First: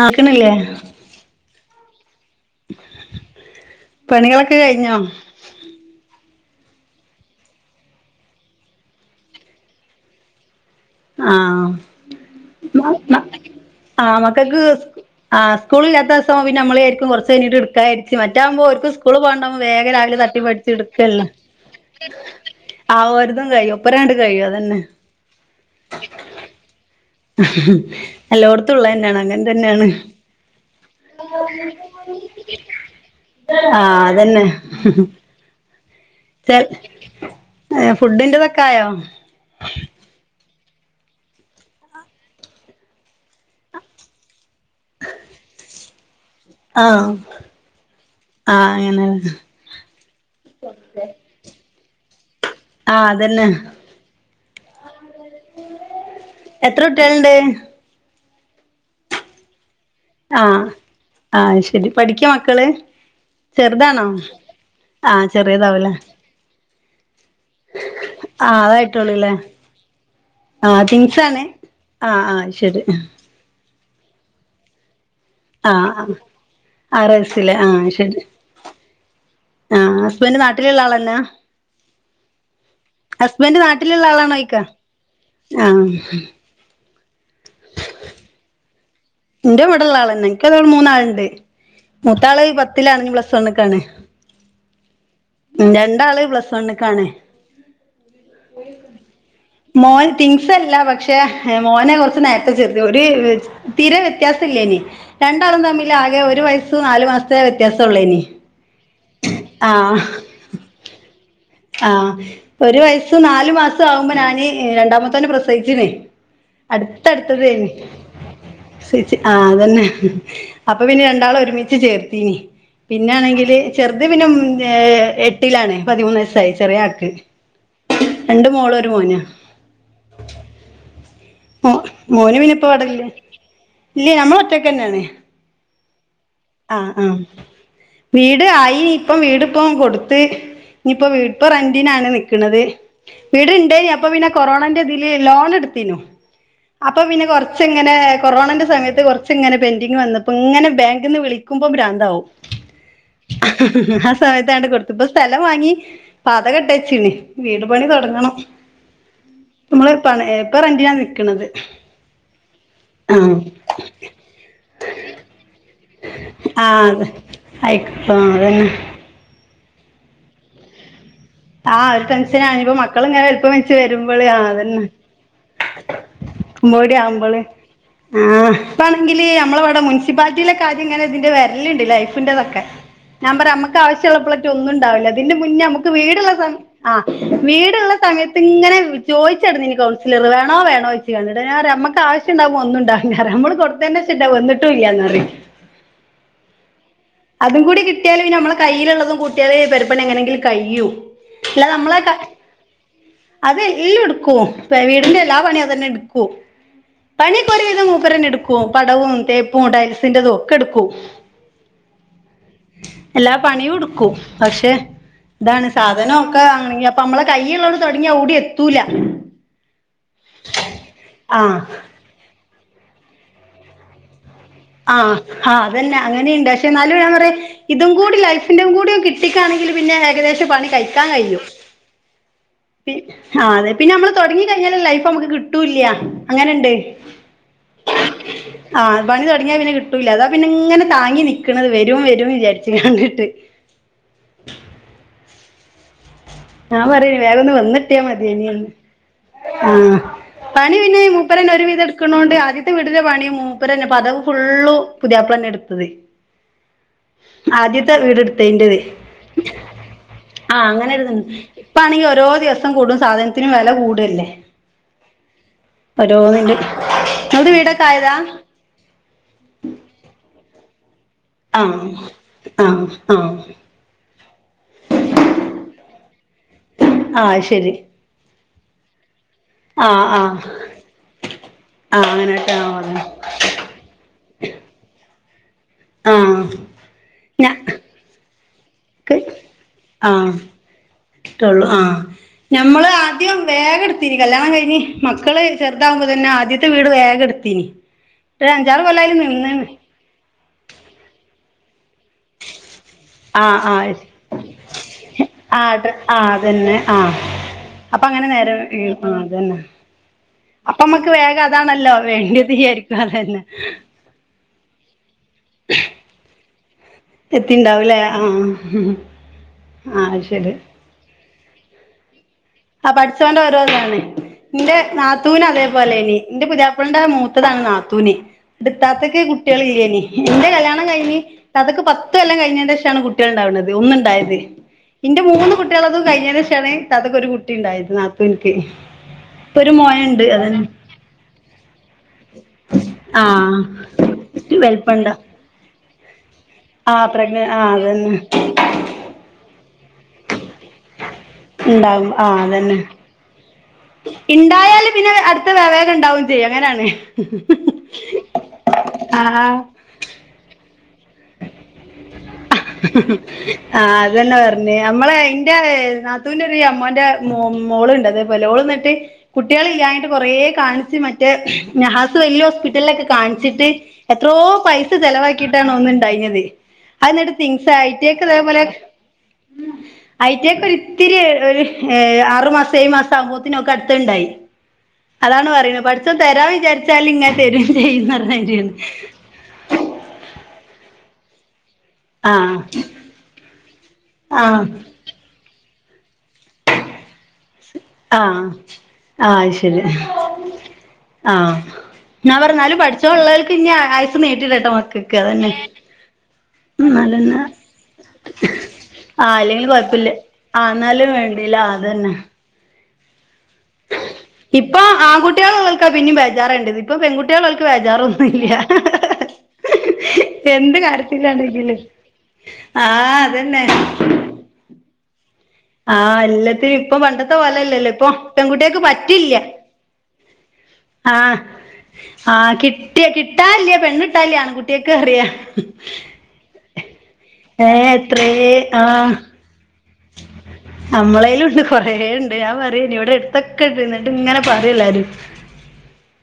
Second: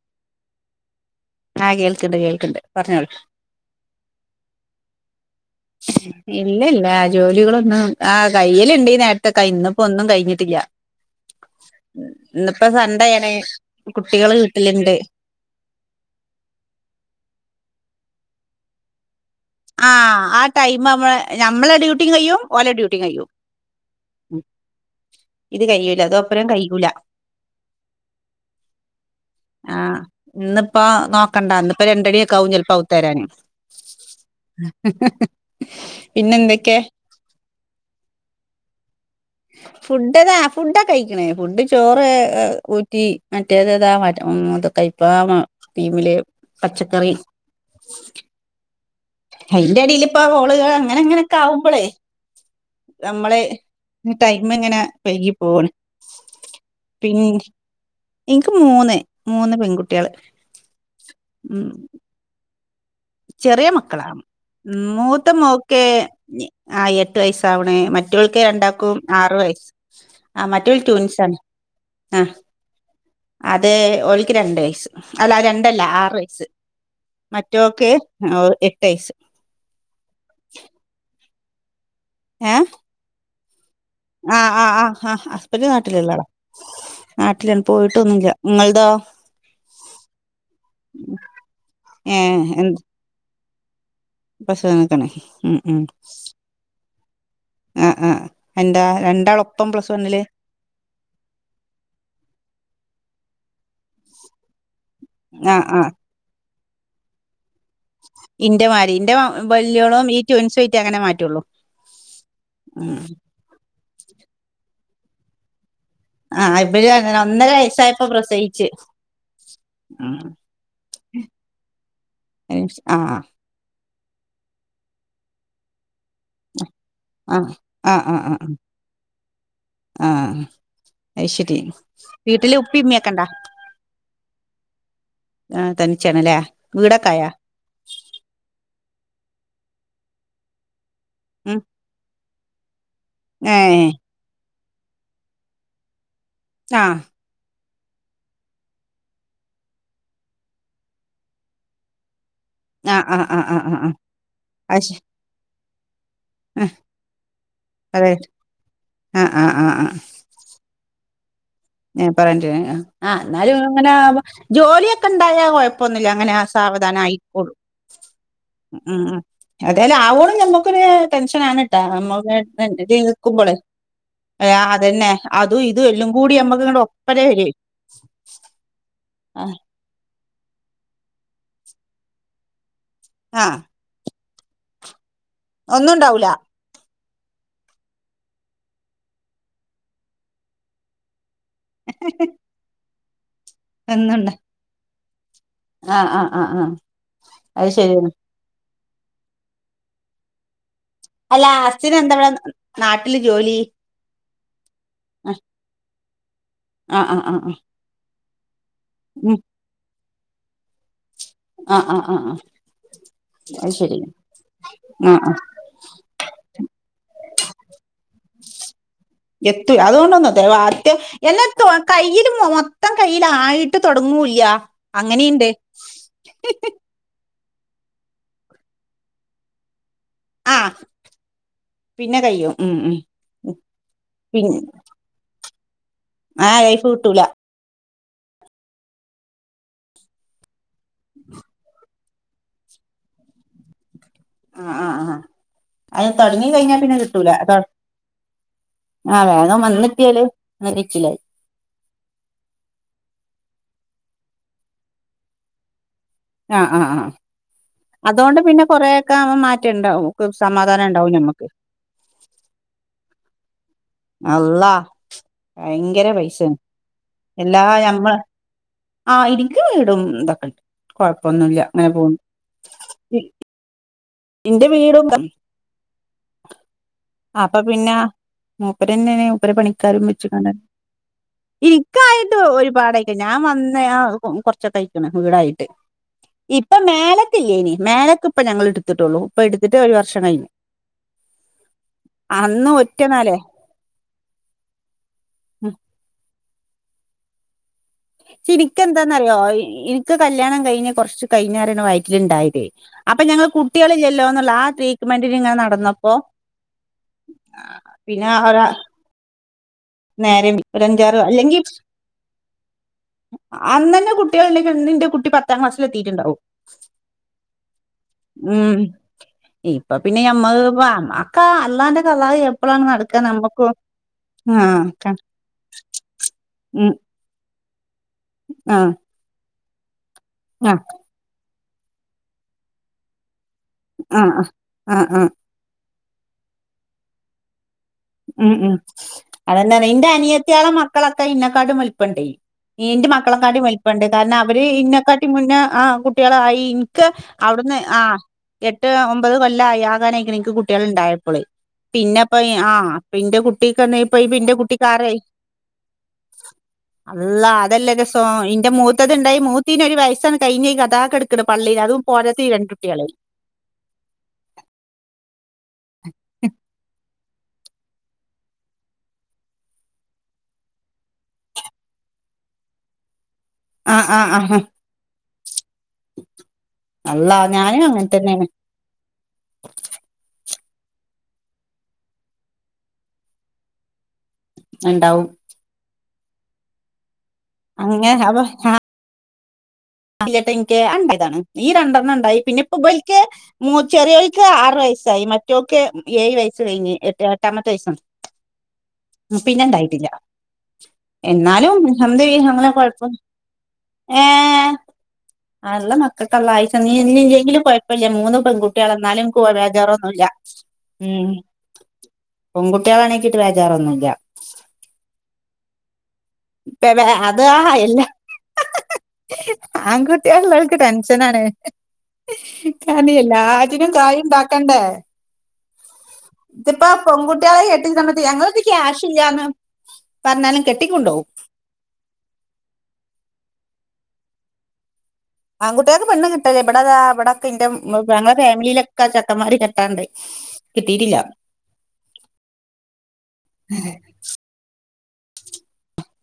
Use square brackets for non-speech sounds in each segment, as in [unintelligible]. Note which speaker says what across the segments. Speaker 1: കേക്ക്ണില്ലേ?
Speaker 2: ആഹ് കേൾക്ക്ണ്ട് കേൾക്ക്ണ്ട് പറഞ്ഞോളി
Speaker 1: പണികളൊക്കെ കഴിഞ്ഞോ?
Speaker 2: ഇല്ല ഇല്ല ആ ജോലികളൊന്നും ആഹ് കയ്യല്ണ്ട് ഈ നേരത്തൊക്കെ ഇന്നിപ്പൊ ഒന്നും കഴിഞ്ഞിട്ടില്ല
Speaker 1: ആഹ്
Speaker 2: ഇന്ന്പ്പം സൺ‌ഡയേണ്
Speaker 1: ആഹ്
Speaker 2: കുട്ടികള്
Speaker 1: മക്കൾക്ക്
Speaker 2: വീട്ടില്ണ്ട്
Speaker 1: ആഹ് സ്കൂള് ഇല്ലാത്ത ദിവസം പിന്നെ നമ്മള് വിചാരിക്കും കുറച്ച് കഴിഞ്ഞിട്ട് എടുക്കാ വിചാരിച്ച് മറ്റേ ആവുമ്പൊ ഓൽക്ക് സ്കൂള് പോവാണ്ടാവും. വേഗം രാവിലെ
Speaker 2: ആഹ്
Speaker 1: തട്ടി
Speaker 2: ആ
Speaker 1: പെട്ച്ച്
Speaker 2: ടൈം നമ്മളെ
Speaker 1: എടുക്കല്ലാം
Speaker 2: നമ്മളെ ഡ്യൂട്ടിം കഴിയും ഓലെ ഡ്യൂട്ടിം
Speaker 1: ആഹ് ഓരതും കഴിയും. ഒപ്പരണ്ട് കഴിയും അതന്നെ.
Speaker 2: ഇത് കയ്യൂല ഇത് ഒപ്പരം കയ്യൂല.
Speaker 1: എല്ലോട്ത്തും ഉള്ളതന്നെണ് അങ്ങൻ തന്നെണ്.
Speaker 2: ഇന്ന്പ്പോ നോക്കണ്ടാ ഇന്ന്‌പ്പ രണ്ടണിയൊക്കെ ആവും ചെൽപ്പോ അവ്ത്ത് കെറന്.
Speaker 1: ആഹ് അതന്നെ.
Speaker 2: പിന്നെന്തെക്കെ.
Speaker 1: ഏ ഫുഡിന്റെതൊക്കായോ.
Speaker 2: ഫുഡ്താ ഫുഡക്കയ്ക്ക്ണ് ഫുഡ് ചോറ് ഊറ്റി മറ്റേത് മറ്റ ഇതൊക പ്പാ [unintelligible] ടീമില്. പച്ചക്കറി
Speaker 1: ആഹ് ആഹ് അങ്ങനെണ്.
Speaker 2: അയിന്റെടീല് പ്പ ഓള് അങ്ങനങ്ങനക്കാവുമ്പളേ
Speaker 1: ആഹ്
Speaker 2: നമ്മള്.
Speaker 1: അതന്നെ
Speaker 2: ടൈമ്ങ്ങനെ വൈകി പോവണ്
Speaker 1: എത്ര
Speaker 2: പി
Speaker 1: കുട്ടികളുണ്ട്
Speaker 2: ഇൻക്ക് മൂന്ന് മൂന്ന് പെൺകു
Speaker 1: ആഹ് ആഹ് അത് ശരി പഠിക്ക്യ മക്കള്.
Speaker 2: ചെറിയ മക്കള
Speaker 1: ചെറുതാണോ ആഹ്
Speaker 2: മൂത്ത മോക്ക്
Speaker 1: ചെറിയതാവൂലേ
Speaker 2: ആ എ ട്ട് വയസ്സാവണ് മറ്റോൾക്ക്
Speaker 1: ആഹ്
Speaker 2: രണ്ടാക്കും
Speaker 1: അതായിട്ടുള്ളൂല്ലേ
Speaker 2: ആറ്‌ വയസ്സ് ആ
Speaker 1: ആഹ്
Speaker 2: മറ്റോള് ടൂൻസാണ്.
Speaker 1: ട്വിൻസാണ് ആഹ് ആഹ് ശരി.
Speaker 2: അത് ഓല്ക്ക് രണ്ട് വയസ് അല്ല രണ്ടല്ല
Speaker 1: ആഹ്
Speaker 2: ആറ്
Speaker 1: ആഹ്
Speaker 2: വയസ്സ്
Speaker 1: ആറ് വയസ്സില്ലേ
Speaker 2: മറ്റോ
Speaker 1: ആഹ് ശരി
Speaker 2: ആ എട്ട് വയസ്സ്.
Speaker 1: ആഹ് ഹസ്ബൻഡ് നാട്ടിലുള്ള ആളല്ലാ.
Speaker 2: ഏഹ്.
Speaker 1: ഹസ്ബൻഡ് നാട്ടിലുള്ള ആളാണോയിക്ക
Speaker 2: ആ ആ ഹസ്ബൻഡ്
Speaker 1: ആഹ്.
Speaker 2: നാട്ടിലുള്ള ആളാ നാട്ടിലാണ് പോയിട്ടൊന്നുല്ല ഇങ്ങൾതോ.
Speaker 1: ഇന്റെ ഇവടെള്ള ആളന്നെ എനക്ക് [unintelligible] മൂന്നാളുണ്ട്
Speaker 2: ഏ
Speaker 1: മൂത്താള് പത്തിലാണ് ഇഞ്ഞ് പ്ലസ് വണ്ണ്ക്കാണ്.
Speaker 2: പ്ലസ് വണ്ണ്ക്കാണ് ഉം ഉം.
Speaker 1: ണ്ടാള് പ്ലസ് വണ്ണ്ക്കാണ്.
Speaker 2: ആഹ് ആഹ് എന്താ രണ്ടാളു ഒപ്പം പ്ലസ് വണ്ണില്.
Speaker 1: സല്ല പക്ഷെ എ മോനെ കൊറച്ച് നേരത്തെ ചേർത്തി ഒര് തീരെ വ്യത്യാസല്ലേനി. രണ്ടാളും
Speaker 2: ആഹ്
Speaker 1: തമ്മിൽ
Speaker 2: ആഹ്
Speaker 1: ആകെ ഒരു വയസ്സു നാല് മാസത്തെ വ്യത്യാസൊ
Speaker 2: ഇന്റെ മാരി ഇന്റെ ബല്യോളം ഈ ട്വിൻസായിറ്റ് അങ്ങനെ മാറ്റുള്ളൂ.
Speaker 1: ആഹ് ഒരു
Speaker 2: ഉം
Speaker 1: വയസ്സു നാലു മാസു ആകുമ്പ ഞാന് രണ്ടാമത്തോനെ പ്രസവിച്ച്ണ്.
Speaker 2: ആഹ് ഇവര് അങ്ങനെ ഒന്നര
Speaker 1: അട്ത്തട്ത്തതേനി
Speaker 2: വയസ്സായപ്പോ പ്രസവിച്ച്
Speaker 1: സവിച്ച് ആഹ് അതന്നെ.
Speaker 2: ഉം
Speaker 1: അപ്പൊ പിന്നെ രണ്ടാളു ഒരുമിച്ച് ചേർത്തീ
Speaker 2: ആഹ്
Speaker 1: പിന്നാണെങ്കില്. ചെർത് പിന്നെ ഉം ഏ എട്ടിലാണ് പതിമൂന്ന് വയസ്സായി ചെറിയ ആക്
Speaker 2: ആഹ് ആഹ് ആഹ്
Speaker 1: രണ്ട്
Speaker 2: ആഹ്
Speaker 1: മോളു ഒരു മോനാ.
Speaker 2: ആഹ് അയ് ശരി
Speaker 1: മോ
Speaker 2: വീട്ടില് ഉപ്പി ഉമ്മെക്കണ്ടാ.
Speaker 1: ഇല്ലെ നമ്മളൊറ്റക്കെന്നേണ്.
Speaker 2: ആഹ് തൻച്ചണ് ലേ.
Speaker 1: ആഹ് ആഹ് വീട് ആയി ഇപ്പം വീട്പ്പൊ കൊടുത്ത് ഇഞ്ഞ്പ്പ വീ ഇപ്പ
Speaker 2: ഉം
Speaker 1: റന്റിനാണ് നിക്ക്ണത് വീട്
Speaker 2: ഏഹ്
Speaker 1: ഇണ്ടെനി അപ്പൊ പിന്നെ. കൊറോണന്റതിൽ ലോണ് ഇട്ത്തീനു
Speaker 2: ആഹ്
Speaker 1: അപ്പ പിന്നെ കൊർ ച്ച്ങ്ങനെ കൊറോണന്റെ സമയത്ത് കൊറച്ച്ങ്ങനെ പെന്ഡിങ് വന്നപ്പ ഇങ്ങനെ ബാങ്ക്ന്ന് വിളിക്കുമ്പം ഭ്രാന്താവും.
Speaker 2: ആഹ് ആഹ് ആഹ് ആഹ് ആഹ് ആഹ്
Speaker 1: ആ സമയത്തണ്ട്
Speaker 2: അത് ശ
Speaker 1: കൊടുത്ത് ഇപ്പ സ്ഥലം വാങ്ങി. പാതകം
Speaker 2: ആ
Speaker 1: ഇട്ടെ ച്ചീണ് വീട് പണി
Speaker 2: അതെ
Speaker 1: തൊടങ്ങണം
Speaker 2: ആഹ് ആഹ് ആഹ്
Speaker 1: നമ്മള് പണ ഇപ്പൊ റെന്റിനാ നിക്ക്ണത്
Speaker 2: എ പ്പൊ റെന്റിന് ആ ന്നാലും അങ്ങനാകുമ്പൊ ജോലിയൊക്കെണ്ടായ കൊഴ പ്പൊന്നില്ല അങ്ങനെ ആ
Speaker 1: ആഹ്
Speaker 2: സാവധാനം
Speaker 1: അതെ
Speaker 2: ആയിക്കോളും
Speaker 1: ആയിക്കോ ആഹ് അതന്നെ
Speaker 2: ഉം ഉം ഏതായാലും ആവോളം ഞമ്മക്കൊര് ടെൻഷനാണ് ട്ടൊ
Speaker 1: ആഹ് ഒരു
Speaker 2: നമ്മള് ങ്ങനെ
Speaker 1: ടെൻഷനാണ് ഇനിപ്പോ
Speaker 2: റെന്റിന്
Speaker 1: മക്കളിങ്ങനെ വലിപ്പം
Speaker 2: നിക്കുമ്പളെ
Speaker 1: വലിച്ച് വരുമ്പള്
Speaker 2: ആഹ് അതെന്നെ അതും ഇതും എല്ലും കൂടി ഞമ്മക്ക്
Speaker 1: മ്പോടി ആവുമ്പള് ആ ഇപ്പാണെങ്കില്
Speaker 2: ആഹ്
Speaker 1: നമ്മളെവടെ മുൻസി സിപ്പാലിറ്റിലൊക്കെ ആദ്യം ങ്ങനെ ഇതിന്റെ വെര്ല്ണ്ട് ലൈഫിന്റെതൊക്കെ ഞാൻ പറയ
Speaker 2: ആഹ്
Speaker 1: ഞമ്മ ക്കാവശ്യള്ളപ്പളെറ്റൊന്നുണ്ടാവൂല ഇതിന്റെ മുന്നെ നമ്മക്ക്
Speaker 2: ഒന്നും ഉണ്ടാവൂല
Speaker 1: വീട്ള്ള ആഹ് വീട്ള്ള സമയത്ത്ങ്ങനെ ചോയ്ച്ചട്ന്നിനി കൗൺസിലറ് വേണോ വേണോ യ്ച്ച് [unintelligible] ഞമ്മക്ക് ആവശ്യണ്ടാവുമ്പൊ ഒന്നുണ്ടാവൂലാർയാ ഞമ്മള് കൊട്ത്തേന്റെഷം ന്റത്
Speaker 2: ഒന്നുണ്ട
Speaker 1: വെന്ന്ട്ടുല്ലാറിയും
Speaker 2: ആഹ് ആഹ് ആഹ്
Speaker 1: അതും
Speaker 2: അത്
Speaker 1: കൂടി
Speaker 2: ശരിയാണ്
Speaker 1: കിട്ട്യാല് പിന്നമ്മളെ കയ്യിലുള്ളതും കൂട്ട്യാല് പെരപ്പണി എങ്ങനെങ്കിലും കയ്യും
Speaker 2: അല്ല
Speaker 1: ഇല്ല
Speaker 2: ഹസ്സിന്
Speaker 1: നമ്മളെ
Speaker 2: എന്താ
Speaker 1: ക
Speaker 2: ഇവിടെ നാട്ടില് ജോലി
Speaker 1: അത് ല്ല് ട്ക്കും പെ വീടിന്റെ എല്ലാ
Speaker 2: ആഹ്
Speaker 1: പണിയും അതെന്നെ ഇട്ക്കും
Speaker 2: ആഹ് ആഹ് ആഹ്
Speaker 1: പണിയൊക്കെ
Speaker 2: ആഹ്
Speaker 1: ഒരു വിധം മൂപ്പരെന്നെട് കൊ പടവും
Speaker 2: ഉം
Speaker 1: തേപ്പും ടയിൽസ്ന്റതും ഒക്കെട്ക്കും
Speaker 2: ആഹ് ആഹ് ആഹ്
Speaker 1: എല്ലാ
Speaker 2: അത്
Speaker 1: പണിയും
Speaker 2: ശരി
Speaker 1: ട്ക്കും പക്ഷെ
Speaker 2: ആഹ് ആഹ്
Speaker 1: ഇതാണ് സാധനം ഒക്കെ വാങ്ങണെങ്കി അപ്പൊ നമ്മളെ കയ്യിള്ളോണ്ട് തൊടങ്യാ എവടെത്തൂല
Speaker 2: എത്തും അതോണ്ടൊന്നും എത്തൂല [unintelligible]
Speaker 1: ആഹ്
Speaker 2: എന്നത്തും കയ്യില് മൊ ത്തം കയ്യിലായിട്ട് തൊടങ്ങുല്യാ
Speaker 1: ആഹ് ആ അതെന്നെ അങ്ങനെണ്ട് പക്ഷെ ന്നാലും ഞാൻ പറയാ ഇതും കൂടി ലൈഫിന്റേം കൂടിഒന്ന് കിട്ടിക്കാണെങ്കില് പിന്നെ ഏകദേശം പണി
Speaker 2: ആഹ്
Speaker 1: കഴിക്കാൻ കയ്യും
Speaker 2: [unintelligible] കയ്യും ഉം
Speaker 1: പി
Speaker 2: ഉം
Speaker 1: അതെ പിന്നമ്മള് തൊടങ്ങി
Speaker 2: പിൻ
Speaker 1: കഴിഞ്ഞാലെ ലൈഫമ്മക്ക് കിട് ട്ടുല്യ
Speaker 2: ആ
Speaker 1: അങ്ങനെണ്ട്
Speaker 2: ലൈഫ് കിട്ടൂല
Speaker 1: ആ പണി തൊട ങ്യാ പിന്നെ കിട്ടൂല്ല അതാ പിന്നെങ്ങനെ താങ്ങി നിക്ക്ണത് വെരും വെരും വിചാരിച്ച്ങ്ങാണ്ട്ട്ട്
Speaker 2: ആഹ് ആഹ് ആഹ് അത് തൊടങ്ങി കയ്ഞ്ഞാ
Speaker 1: ഞാൻ
Speaker 2: പിന്നെ
Speaker 1: പറയും
Speaker 2: കിട്ടൂല
Speaker 1: വേഗം ഒന്ന് വന്നിട്ടിയാ മതിയേനിന്ന്
Speaker 2: ആഹ് വേഗം വന്ന്ട്ട്യാല് ന്നാ കയ്ച്ചിലായി
Speaker 1: പ്പരെന്നെ ഒരു വിധം ഇട്ക്ക്ണോണ്ട് ആദ്യത്തെ വീടിന്റെ പണി മൂപ്പരെന്നെ പടവ് ഫുള്ളും പുതിയാപ്ലന്നെ ഇട്ത്തത്
Speaker 2: ആഹ് ആഹ് ആഹ് അതോണ്ട് പിന്നെ
Speaker 1: എടുത്തതിന്റേത്
Speaker 2: കൊറെക്കെ മാറ്റണ്ടാവും ഓക്ക്
Speaker 1: ആഹ് അങ്ങനെ ഒരു
Speaker 2: സമാധാനണ്ടാവും ഞമ്മ
Speaker 1: ഇപ്പാണെങ്കി ഓരോ ദിവസം കൂടും സാധനത്തിനും വെല കൂ
Speaker 2: അള്ളാഹ് ഭയങ്കര
Speaker 1: ഓരോന്നിന്റെ
Speaker 2: പൈസേണ്
Speaker 1: നിങ്ങൾത്
Speaker 2: എല്ലാ
Speaker 1: വീടൊക്കെ ആയതാ
Speaker 2: ഞമ്മളെ ആ ഇന്ക്ക് വീടും തൊക്കെണ്ട് കൊഴപ്പൊന്നു
Speaker 1: ആഹ് ആഹ് ആഹ്
Speaker 2: ഇന്റെ വീടും ക
Speaker 1: ആഹ് അത്
Speaker 2: അപ്പൊ
Speaker 1: ശരി
Speaker 2: പിന്നെ മൂപ്പരെന്നെണ് മൂപ്പരെ പണിക്കാരും
Speaker 1: ആഹ് ആഹ്
Speaker 2: വെച്ച്ക്കാണ്ടെ
Speaker 1: ആഹ് അങ്ങനെട്ടാ
Speaker 2: ഇക്കായിട്ടൊരുപാടായി ഞാൻ വന്ന് ആഹ് കൊർച്ചൊക്കായ്ക്ക്ണ് വീടായിട്ട്
Speaker 1: ആഹ്
Speaker 2: ഇപ്പം
Speaker 1: ഞ
Speaker 2: മേലെക്കില്ലേനി മേലെക്ക് ഇപ്പൊ ഞങ്ങള് ഇട്ത്ത്ട്ടൊള്ളു ഇപ്പൊ ഇട്ത്ത്ട്ട് ഒരു വർഷം കഴിഞ്
Speaker 1: റ്റൊള്ളു ആഹ്
Speaker 2: അന്ന്
Speaker 1: ഞമ്മള്
Speaker 2: ഒറ്റന്നാലേ
Speaker 1: ആദ്യം വേഗട് ത്തിനി കല്യാണം കഴിഞ്ഞ് മക്കള് ചെറുതാകുമ്പൊ തെന്നെ ആദ്യത്തെ വീട് വേഗട്ത്തീനി ഒരു അഞ്ചാറ് കൊല്ലയ്ല് നിന്ന്ണ്
Speaker 2: ക്ക് കല്യാണം കയിഞ്ഞ് കൊറച്ച് കയിഞ്ഞേരെയാണ് വയറ്റിലിണ്ടായതെ അപ്പൊ
Speaker 1: ആ
Speaker 2: ഞങ്ങള്
Speaker 1: ആ
Speaker 2: കുട്ട്യേളില്ലല്ലോന്നുള്ള ആ ട്രീറ്റ്മെന്റിൽ ഇങ്ങനെ നടന്നപ്പോ
Speaker 1: അപ്പ അങ്ങനെ
Speaker 2: പിന്നെ
Speaker 1: നേരം
Speaker 2: ഒരാ
Speaker 1: [unintelligible] ആഹ് അതന്നെ
Speaker 2: നേരെ
Speaker 1: അപ്പ ഇമ്മക്ക്
Speaker 2: ഒരഞ്ചാറ്
Speaker 1: വേഗം
Speaker 2: അല്ലെങ്കിൽ
Speaker 1: അതാണല്ലോ വേണ്ടിയത് വിചാരിക്കും അതെന്നെ
Speaker 2: കുട്ടികള്ണ്ടേ ഇന്നിന്റെ കുട്ടി പത്താം ക്ലാസ്സിൽ എത്തിയിട്ട്ണ്ടാവും
Speaker 1: എത്തിണ്ടാവൂലേ ആ
Speaker 2: ഉം ഇപ്പൊ
Speaker 1: ആ
Speaker 2: പിന്നെ ഞമ്മ
Speaker 1: ശരി
Speaker 2: [unintelligible] ക്കാ അന്നാന്റെ [unintelligible]
Speaker 1: ആഹ് പടച്ചോൻ്റെ ഓരോ ഇതാണ്
Speaker 2: ആ
Speaker 1: ഇന്റെ
Speaker 2: ക-
Speaker 1: നാത്തൂന് അതേപോലേനി ഇന്റെ
Speaker 2: ഉം
Speaker 1: പുതിയാപ്പളേന്റെ മൂത്തതാണ് നാത്തൂന്
Speaker 2: ആ
Speaker 1: ഇത്താത്തക്ക് കുട് കുട്ടികളില്ലേനി ഇന്റെ
Speaker 2: ആ
Speaker 1: കല്യാണം കഴിഞ്ഞ് ഇത്താത്തക്ക് പത്ത് കൊല്ലം കഴിഞ്ഞേൻ്റേഷാണ് കുട്ട് കുട്ട്യേള് ഇണ്ടാവുന്നത്
Speaker 2: ആ
Speaker 1: ഒന്നുണ്ടായത്
Speaker 2: ആ ആ ആ
Speaker 1: ഇന്റെ മൂന്ന് കുട്ടികളതും കഴിഞ്ഞേന് ശേഷാണ് ഇത്താത്താക്ക് ഒരു കുട് കുട്ടിയ്ണ്ടായത് നാത്
Speaker 2: ഉം ഉം അതെന്നെയാണ് ഇന്റെ
Speaker 1: അതന്നെ
Speaker 2: അനിയത്തിയാളെ മക്കളൊക്കെ ഇന്നെക്കാട്ടിലും വലിപ്പണ്ടേ ഇന്റെ
Speaker 1: ആഹ്
Speaker 2: മക്കളെക്കാട്ടും വലിപ്പണ്ട് കാരണം അവര്
Speaker 1: വലുപ്പണ്ട
Speaker 2: ഇന്നെക്കാട്ടി മുന്നേ ആഹ് കുട്ടികളായി
Speaker 1: ആ
Speaker 2: ഇൻക്ക്
Speaker 1: പ്രഗ്ന ആ
Speaker 2: അവിട്ന്ന്
Speaker 1: അതന്നെ
Speaker 2: ആഹ് എട്ട് ഒമ്പത് കൊല്ലായി ആകാനായിക്കണ് ഇൻക്ക് കുട് കുട്ട്യേള് ഇണ്ടായപ്പളെ
Speaker 1: ഉണ്ടാവും ആ
Speaker 2: പിന്നെപ്പം ഇ
Speaker 1: അതന്നെ
Speaker 2: ആഹ് ഇപ്പ ഇന്റെ കുട്ടീക്ക് [unintelligible] ഇപ്പ ഇന്റെ
Speaker 1: ഇണ്ടായാല് പിന്നെ
Speaker 2: കുട്ടിക്കാരായി
Speaker 1: അടുത്ത വേവേഗം ഉണ്ടാവും ചെയ്യും അങ്ങനാണ്
Speaker 2: അള്ളാ അതല്ലാ രസോ ഇന്റെ മൂത്തത് ഇണ്ടായി
Speaker 1: ആഹ്
Speaker 2: മൂത്തീന് ഒരു വയസ്സാണ് കഴിഞ്ഞ് അതാ കെടക്കണ് പള്ളേല് അതും പോരാത്തെ ഈ രണ്ട് കുട്ട്യേള്
Speaker 1: ആഹ് അതെന്നെ പറഞ്ഞേ നമ്മളെ ഇന്റെ നാത്തൂന്റെ ഒരു അമ്മോന്റെ മോ മോള്ണ്ട് അതേപോലെ ഓള്ന്നിട്ട് കുട്ട്യേള് ഇല്ലാഞ്ഞിയിട്ട് കൊറെ കാണിച്ച് മറ്റേ നഹാസ് വലിയ ഹോസ്പിറ്റലിലൊക്കെ കാണിച്ചിട്ട്
Speaker 2: ആ ആ
Speaker 1: എത്രോ
Speaker 2: ആ
Speaker 1: പൈസ ചെലവാക്കിയിട്ടാണ് ഒന്ന് ണ്ടായിനിയത് അത് ഇന്നട്ട്
Speaker 2: അള്ളാ
Speaker 1: ട്വിൻസാ
Speaker 2: ഞാനും അങ്ങൻ
Speaker 1: അയിറ്റിയേക്ക്
Speaker 2: തന്നേണ്
Speaker 1: ഇതേപോലെ
Speaker 2: [inaudible]
Speaker 1: ആയിറ്റിയേക്ക് ഒരിത്തിരി ഒരു ഏഹ് ആറുമാസം ഏഴ് മാസം ആവുമ്പോത്തിന് ഓക്ക് അടുത്തെണ്ടായി
Speaker 2: ഇണ്ടാവും
Speaker 1: അതാണ് പറയണെ പടച്ചോൻ തെരാൻ വിചാരിച്ചാല് ഇങ്ങനെ തെരും ചെയ്യൂന്ന്
Speaker 2: അങ്ങനെ
Speaker 1: പറഞ്ഞമാതിരിയാണ്
Speaker 2: ഇല്ലാട്ടോ എനിക്ക് [unintelligible] ഈ രണ്ടെണ്ണം
Speaker 1: ആ
Speaker 2: ഇണ്ടായി പിന്നെ ഇപ്പ ഇബലിക്ക് മൂ ചെറിയോലിക്ക്
Speaker 1: ആ
Speaker 2: ആറ് വയസ്സ് ആയി മറ്റോക്ക് ഏഴ് വയസ്സ് കയിഞ്ഞ് എട് എട്ടാമത്തെ വയസ്സാണ്
Speaker 1: ആഹ് ആഹ് അയ് ശെരി
Speaker 2: ഉം എന്നാലും അൽഹം ദുലി അങ്ങനെ
Speaker 1: എന്നാലും
Speaker 2: കൊഴപ്പൊ
Speaker 1: പഠിച്ചോൻ ഉള്ളവർക്ക് ഇനി ആയുസ് നീട്ടിടട്ടോ
Speaker 2: ഏഹ്
Speaker 1: മക്കൾക്ക് അതന്നെ
Speaker 2: ആഹ് ഇള്ള മക്കക്ക് അള്ളാ ആയിസ് തന്നി ഇന്നി
Speaker 1: എന്നാലെന്നാ
Speaker 2: ഇല്ലെങ്കിലും കൊഴപ്പെല്ലാ മൂന്ന് പെൺ കുട്ടികളാ എന്നാലും
Speaker 1: ആഹ്
Speaker 2: ഇൻക്ക്
Speaker 1: അല്ലെങ്കിൽ കൊഴപ്പില്ല
Speaker 2: വേജാറൊന്നൂല്ലാ
Speaker 1: ആഹ് ഇന്നാലും വേണ്ടീല്ലാ അത് തന്നെ
Speaker 2: പൊൺകുട്ടികളാണക്കിട്ട് വേജാറൊന്നൂല്ല
Speaker 1: ഇപ്പ ആൺകുട്ട്യേള് ഇള്ളോൽക്ക് ക്കാ പിന്നിം ബേജാറേണ്ടിയത് ഇപ്പ പെൺകുട്ട്യേള്
Speaker 2: അത്
Speaker 1: ഇള്ളോൽക്ക് ബേജാറൊന്നൂല്ലാ
Speaker 2: ആൺകുട്ട്യേള് ഇള്ളോല്ക്ക് ടെൻഷനാണ് [unintelligible]
Speaker 1: ആഹ് അതന്നെ
Speaker 2: എല്ലാത്തിനും കായ് ഇണ്ടാക്കണ്ടേ
Speaker 1: ആഹ് എല്ലാത്തിനും
Speaker 2: ഇതിപ്പ
Speaker 1: ഇപ്പൊ പണ്ടത്തെ
Speaker 2: പൊൺകുട്ട്യേളെ
Speaker 1: പോലെല്ലല്ലോ
Speaker 2: കെട്ടിച്ച
Speaker 1: ഇപ്പൊ
Speaker 2: സമയത്ത് ഞങ്ങളെട്ത്ത്
Speaker 1: പെൺകുട്ടികൾക്ക്
Speaker 2: ക്യാഷില്ലാ
Speaker 1: പറ്റില്ല
Speaker 2: പർഞ്ഞ് പറഞ്ഞാലും കെട്
Speaker 1: ആഹ് ആഹ് കിട്ടിയാ കിട്ടാൻല്ലാ പെണ്ണിട്ടാല്ലാന്ന് ആൺ കുട്ട്യേക്ക് പറയാ
Speaker 2: ആങ്കുട്ടിയേക്ക് പെണ്ണ് കിട്ടാല്ലാ ഇബടെ ഇതാ ഇബടെക്കെ ഇൻ്റെ
Speaker 1: ഏഹ്
Speaker 2: പെങ്ങളെ ഫാമിലീലൊക്കെ ചെക്കന്മാര് കെട്
Speaker 1: അമ്മളേലുണ്ട് കൊറേ ഇണ്ട് ഞാൻ പറയേനി ഇവിടടുത്തൊക്കെണ്ട്‌ ഇന്നിട്ടിങ്ങനെ പറിം എല്ലാരും.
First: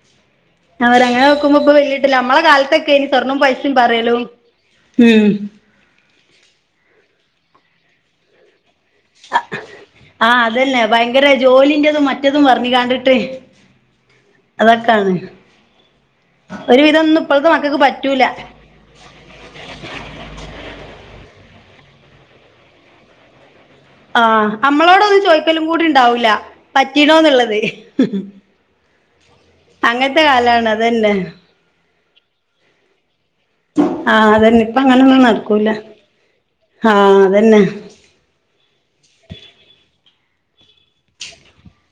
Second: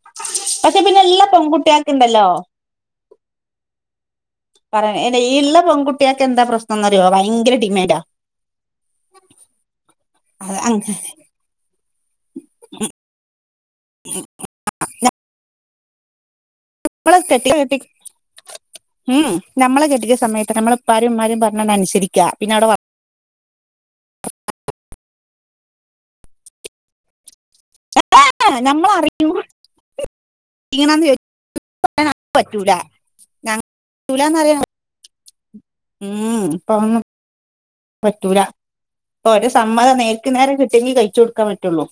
Speaker 2: [unintelligible]
Speaker 1: അവരങ്ങനെ
Speaker 2: എല്ലാ
Speaker 1: നോക്കുമ്പോ ഇപ്പൊ പെണ്ണ്
Speaker 2: പെൺകുട്ടികൾക്ക്
Speaker 1: കിട്ടില്ല
Speaker 2: ഉണ്ടല്ലോ
Speaker 1: നമ്മള കാലത്തക്കെനി സ്വർണ്ണം പൈസയും പറേലും
Speaker 2: പറയെ ഈ ഇള്ള പെൺകുട്ടിയൾക്കെന്താന്താ പ്രശ്നന്നറിയോ ഭയങ്കര ഡിമാൻഡാ
Speaker 1: അഹ് ആ
Speaker 2: അത്
Speaker 1: അതന്നെ
Speaker 2: അങ്ങ്
Speaker 1: ഭയങ്കരെ ജോലീൻ്റെതും മറ്റതും പറഞ്ഞികാണ്ടിട്ട് അതൊക്കാണ് ഒര് വിധം ഒന്നും ഇപ്പൾത്തെ മക്കക്ക് പറ്റൂല
Speaker 2: ഏഹ് ഏ നമ്മളെ കെട്ടിക്ക സമയത്ത് നമ്മളെ ഉപ്പാരും ഉമ്മാരും പറഞ്ഞങ്ങ നുസരിക്കാ പിന്നവിടെ വർ
Speaker 1: ആഹ് അമ്മളോടൊന്നും ചോയ്ക്കലും കൂടി ഉണ്ടാവൂല പറ്റീണോന്നുള്ളത് ഇഹ് ഹും
Speaker 2: നമ്മൾ അറിയുമ്പോ
Speaker 1: അങ്ങൻത്തെ കാലാണ് അതന്നെ
Speaker 2: ഇപ്പ അങ്ങനാർക്കും പറ്റൂല ഞങ്ങൾ
Speaker 1: ആ
Speaker 2: പറ്റൂലെന്ന്
Speaker 1: അതന്നെ
Speaker 2: അറിയാൻ
Speaker 1: ഇപ്പങ്ങനൊന്നും നടക്കൂല
Speaker 2: ഉം ഇപ്പൊ
Speaker 1: ആ
Speaker 2: ഒന്നും
Speaker 1: അതന്നെ
Speaker 2: പറ്റൂല ഇപ്പൊ ഓരെ സമ്മതം നേര്ക്ക് നേരെ കിട്ടിയങ്കി കയിച്ചു കൊടുക്കാൻ പറ്റുള്ളൂ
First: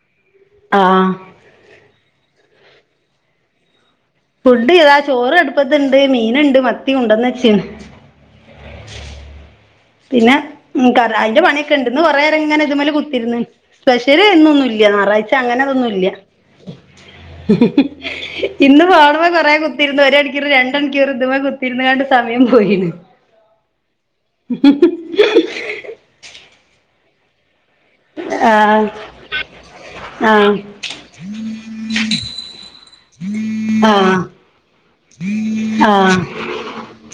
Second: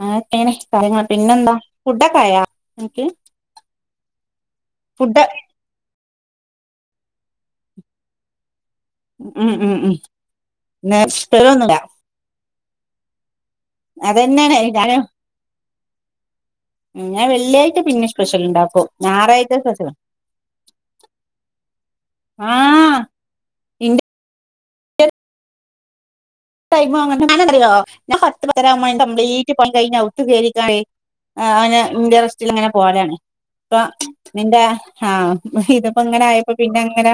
Speaker 2: അങ്ങനെ ഒക്കെ ആണ് കാര്യങ്ങൾ
Speaker 1: ആഹ്
Speaker 2: പിന്നെന്താ ഫുഡക്കായാ നിക്ക്
Speaker 1: ഫുഡീതാ ചോറടുപ്പത്തിണ്ട് മീന്ണ്ട് മത്തി കൊണ്ടന്ന് വെച്ചേണ്
Speaker 2: ഉം ഉം ഉം
Speaker 1: പിന്നെ ഉം കറാ അയിന്റെ
Speaker 2: സ്പെഷ്യലൊന്നുല്ല
Speaker 1: പണിയക്കെണ്ട് ഇന്ന് കൊറേനേരം ഇങ്ങനെ ഇതുമേല് കുത്തിര്ന്ന് പെഷില് ഇന്നൊന്നും
Speaker 2: അതന്നെയാണ്
Speaker 1: ഇല്ല
Speaker 2: ഞാന്
Speaker 1: ഞാറാഴ്ച അങ്ങനതൊന്നും ഇല്ല
Speaker 2: ഞാൻ വെള്ളിയാഴ്ച പിന്നെ സ്പെഷ്യൽ
Speaker 1: ഇന്ന്
Speaker 2: ഉണ്ടാക്കും
Speaker 1: ഫോൺമ്മെ കൊറേ
Speaker 2: ഞായറാഴ്ച സ്പെഷ്യൽ
Speaker 1: കുത്തിയിരുന്ന് ഒര് മണിക്കൂറ് രണ്ടണിക്കൂറ് ഇതുമെ കുത്തി കുത്തിരുന്ന്കാണ്ട്‌ സമയം പോയിണ്
Speaker 2: ആഹ് ഇന്റെ
Speaker 1: ഉം ഹ് ഹ്
Speaker 2: ടൈം എങ്ങനണറിയോ ഞാൻ പത്ത് പത്തര
Speaker 1: ആഹ്
Speaker 2: മണി ആകുമ്പോ പണി എല്ലാം കംപ്ലീറ്റ് കഴിഞ്ഞ് ഔത്ത്‌
Speaker 1: ആഹ്
Speaker 2: കേറിട്ട് ആ ആ ഞാൻ ഇന്റെ റസ്റ്റിലങ്ങനെ പോണെയാണ്
Speaker 1: ആഹ്
Speaker 2: നിന്റെ ഹാ
Speaker 1: ആഹ്
Speaker 2: ഇത്പ്പങ്ങനായപ്പ പിന്ന അങ്ങനെ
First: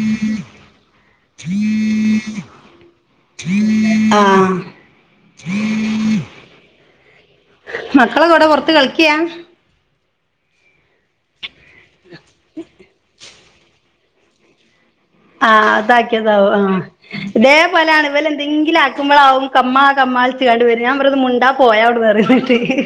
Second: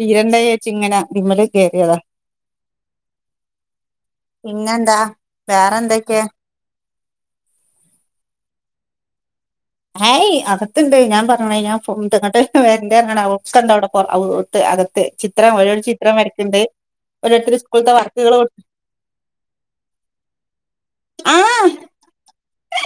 Speaker 2: തീരണ്ടേച്ചിങ്ങനെ ഇതിമേൽ കേറിയതാ
Speaker 1: ആഹ്
Speaker 2: പിന്നേ എന്താ വേറെന്തെക്കെ
Speaker 1: മക്കൾ ഒക്കെ എവിടെ പൊറത്ത് കളിക്ക്യാ
Speaker 2: ഹേയ് അകത്ത്ണ്ട് ഞാൻ പറഞ്ഞ്ണ് അയിന് ഫോൺ തങ്ങട്ട് [unintelligible] [unintelligible]
Speaker 1: ആ അതാക്കിയതാവും ആഹ്
Speaker 2: ഓരോരുത്തർ
Speaker 1: ഇതേ
Speaker 2: സ്കൂളത്തെ
Speaker 1: പോലാണ്
Speaker 2: വർക്കുകൾ
Speaker 1: ഇവലെന്തെങ്കിലും അക്ക്മളാവും കമ്മാ കമ്മാ വിളിച്ചാണ്ട് വരും ഞാൻ പറയും ഒന്ന് മുണ്ടാ പോയേവിട്ന്ന് പറയും. പി ഹി ഹി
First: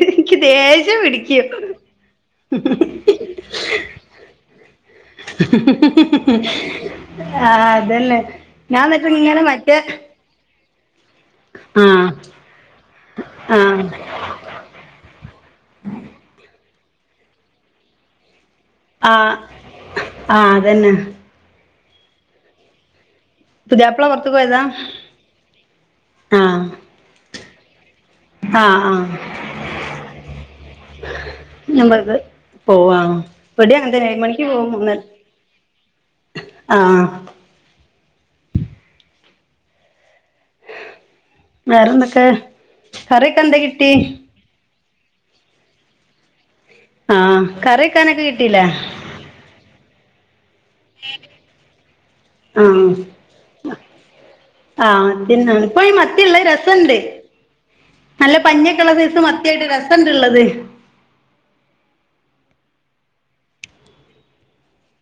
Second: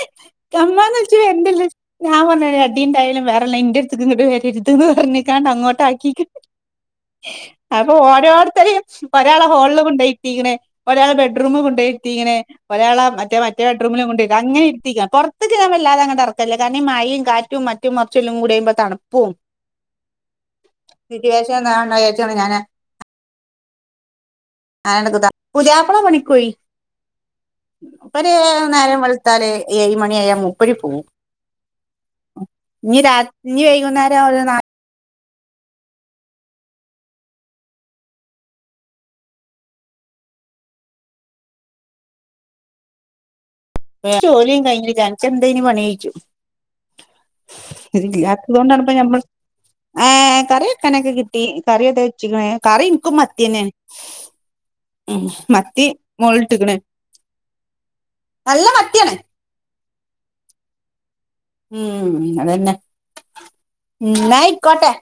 Speaker 2: കമ്മാന്ന് എന്ന് വിളിച്ച് വെരണ്ട ഞാപറഞ്ഞ് ഒരടീന്റൊയാലും വേറല്ലയ് എന്റെടുത്ത്ക്ക്ങ്ങട്ട് വരരുതെന്ന് പറഞ്ഞിക്കാണ്ടങ്ങോട്ടാക്കിക്കിൺ
Speaker 1: [inaudible] ആഹ്
Speaker 2: അപ്പൊ
Speaker 1: അതന്നെ
Speaker 2: ഓരോരുത്തെരിം
Speaker 1: ഞാൻ എന്നിട്ട് ഇങ്ങനെ
Speaker 2: ഒരാളെ
Speaker 1: മറ്റേ
Speaker 2: ഹോളില് കൊണ്ടോയി ഇരുതീക്ക്ണ് ഒരാളെ ബെഡ്റൂമ് കൊണ്ടോയ്
Speaker 1: ആഹ്
Speaker 2: ഇരുതീക്ക്ണ് ഒരാളെ മറ്റേ മറ്റേ
Speaker 1: ആഹ്
Speaker 2: ബെഡ്റൂമിലും കൊണ്ട് അങ്ങനെ ഇര്ത്തിക്ക പൊർത്ത്ക്ക് ഞാൻ വല്ലാതെ അങ്ങട്ട് എർക്കലില്ല കാരണം ഈ മയിം കാറ്റും മറ്റും മർച്ചും എല്ലം കൂടി അയ്മ്പ
Speaker 1: ആഹ് ആഹ് അതന്നെ.
Speaker 2: സിറ്റുവേഷൻ താവണ്ടാ വിചാരിച്ചാണ് ഞാൻ
Speaker 1: പുതിയാപ്പള പൊറത്ത്ക്ക് പോയതാ
Speaker 2: അങ്ങനെ [unintelligible] പുതിയാപ്ല പണിക്കോയി.
Speaker 1: ആഹ്
Speaker 2: മൂപ്പെര്
Speaker 1: ആഹ്
Speaker 2: ന്നേരേം
Speaker 1: ആഹ്
Speaker 2: വെളുത്താല് ഏയ് മണിയായ മൂപ്പെര് പോവും.
Speaker 1: ഞമ്മൾത്
Speaker 2: ഇനി
Speaker 1: പോവാണ്
Speaker 2: രാത്രി ഇനി
Speaker 1: ഇവടിം അങ്ങൻത്തെന്നെ ഏഴ്
Speaker 2: വൈകുന്നേരം ഒരു
Speaker 1: മണിക്ക് പോവും ഒന്ന് ആഹ് വേറെന്തൊക്കെ കറിയൊക്കെ എന്തെകി
Speaker 2: വെറെ ജോലിം കഴ്‌ഞ്ഞില അൻക്ക് എന്തേനു പണിയോയ്ച്ചും.
Speaker 1: ആഹ് കറി
Speaker 2: ഇത്
Speaker 1: വെക്കാനൊക്കെ കിട്ടീല്ലേ
Speaker 2: ഇല്ലാത്തതോണ്ടാണ് ഇപ്പൊഞമ്മെള് ഏഹ് കറിവെക്കാനൊക്കെ കിട്ടി കറിക്കെ വെച്ച്ക്ക്ണ്
Speaker 1: ആഹ്
Speaker 2: കറിഇൻക്കും മത്തിയെന്നെ.
Speaker 1: ആഹ് തിന്നാ ഇപ്പൊ മത്തിയ്ള്ളെ രെസെണ്ട്. ന്നല്ലെ
Speaker 2: നല്ല
Speaker 1: പഞ്ഞിഒക്കെള്ള
Speaker 2: മത്തിയാണ്
Speaker 1: സെയ്സ് മത്തിയായിട്ട് രെസെണ്ട് ഇള്ളെത്.
Speaker 2: ഉം അതെന്നെ ഉംന്നായ്ക്കോട്ടെ.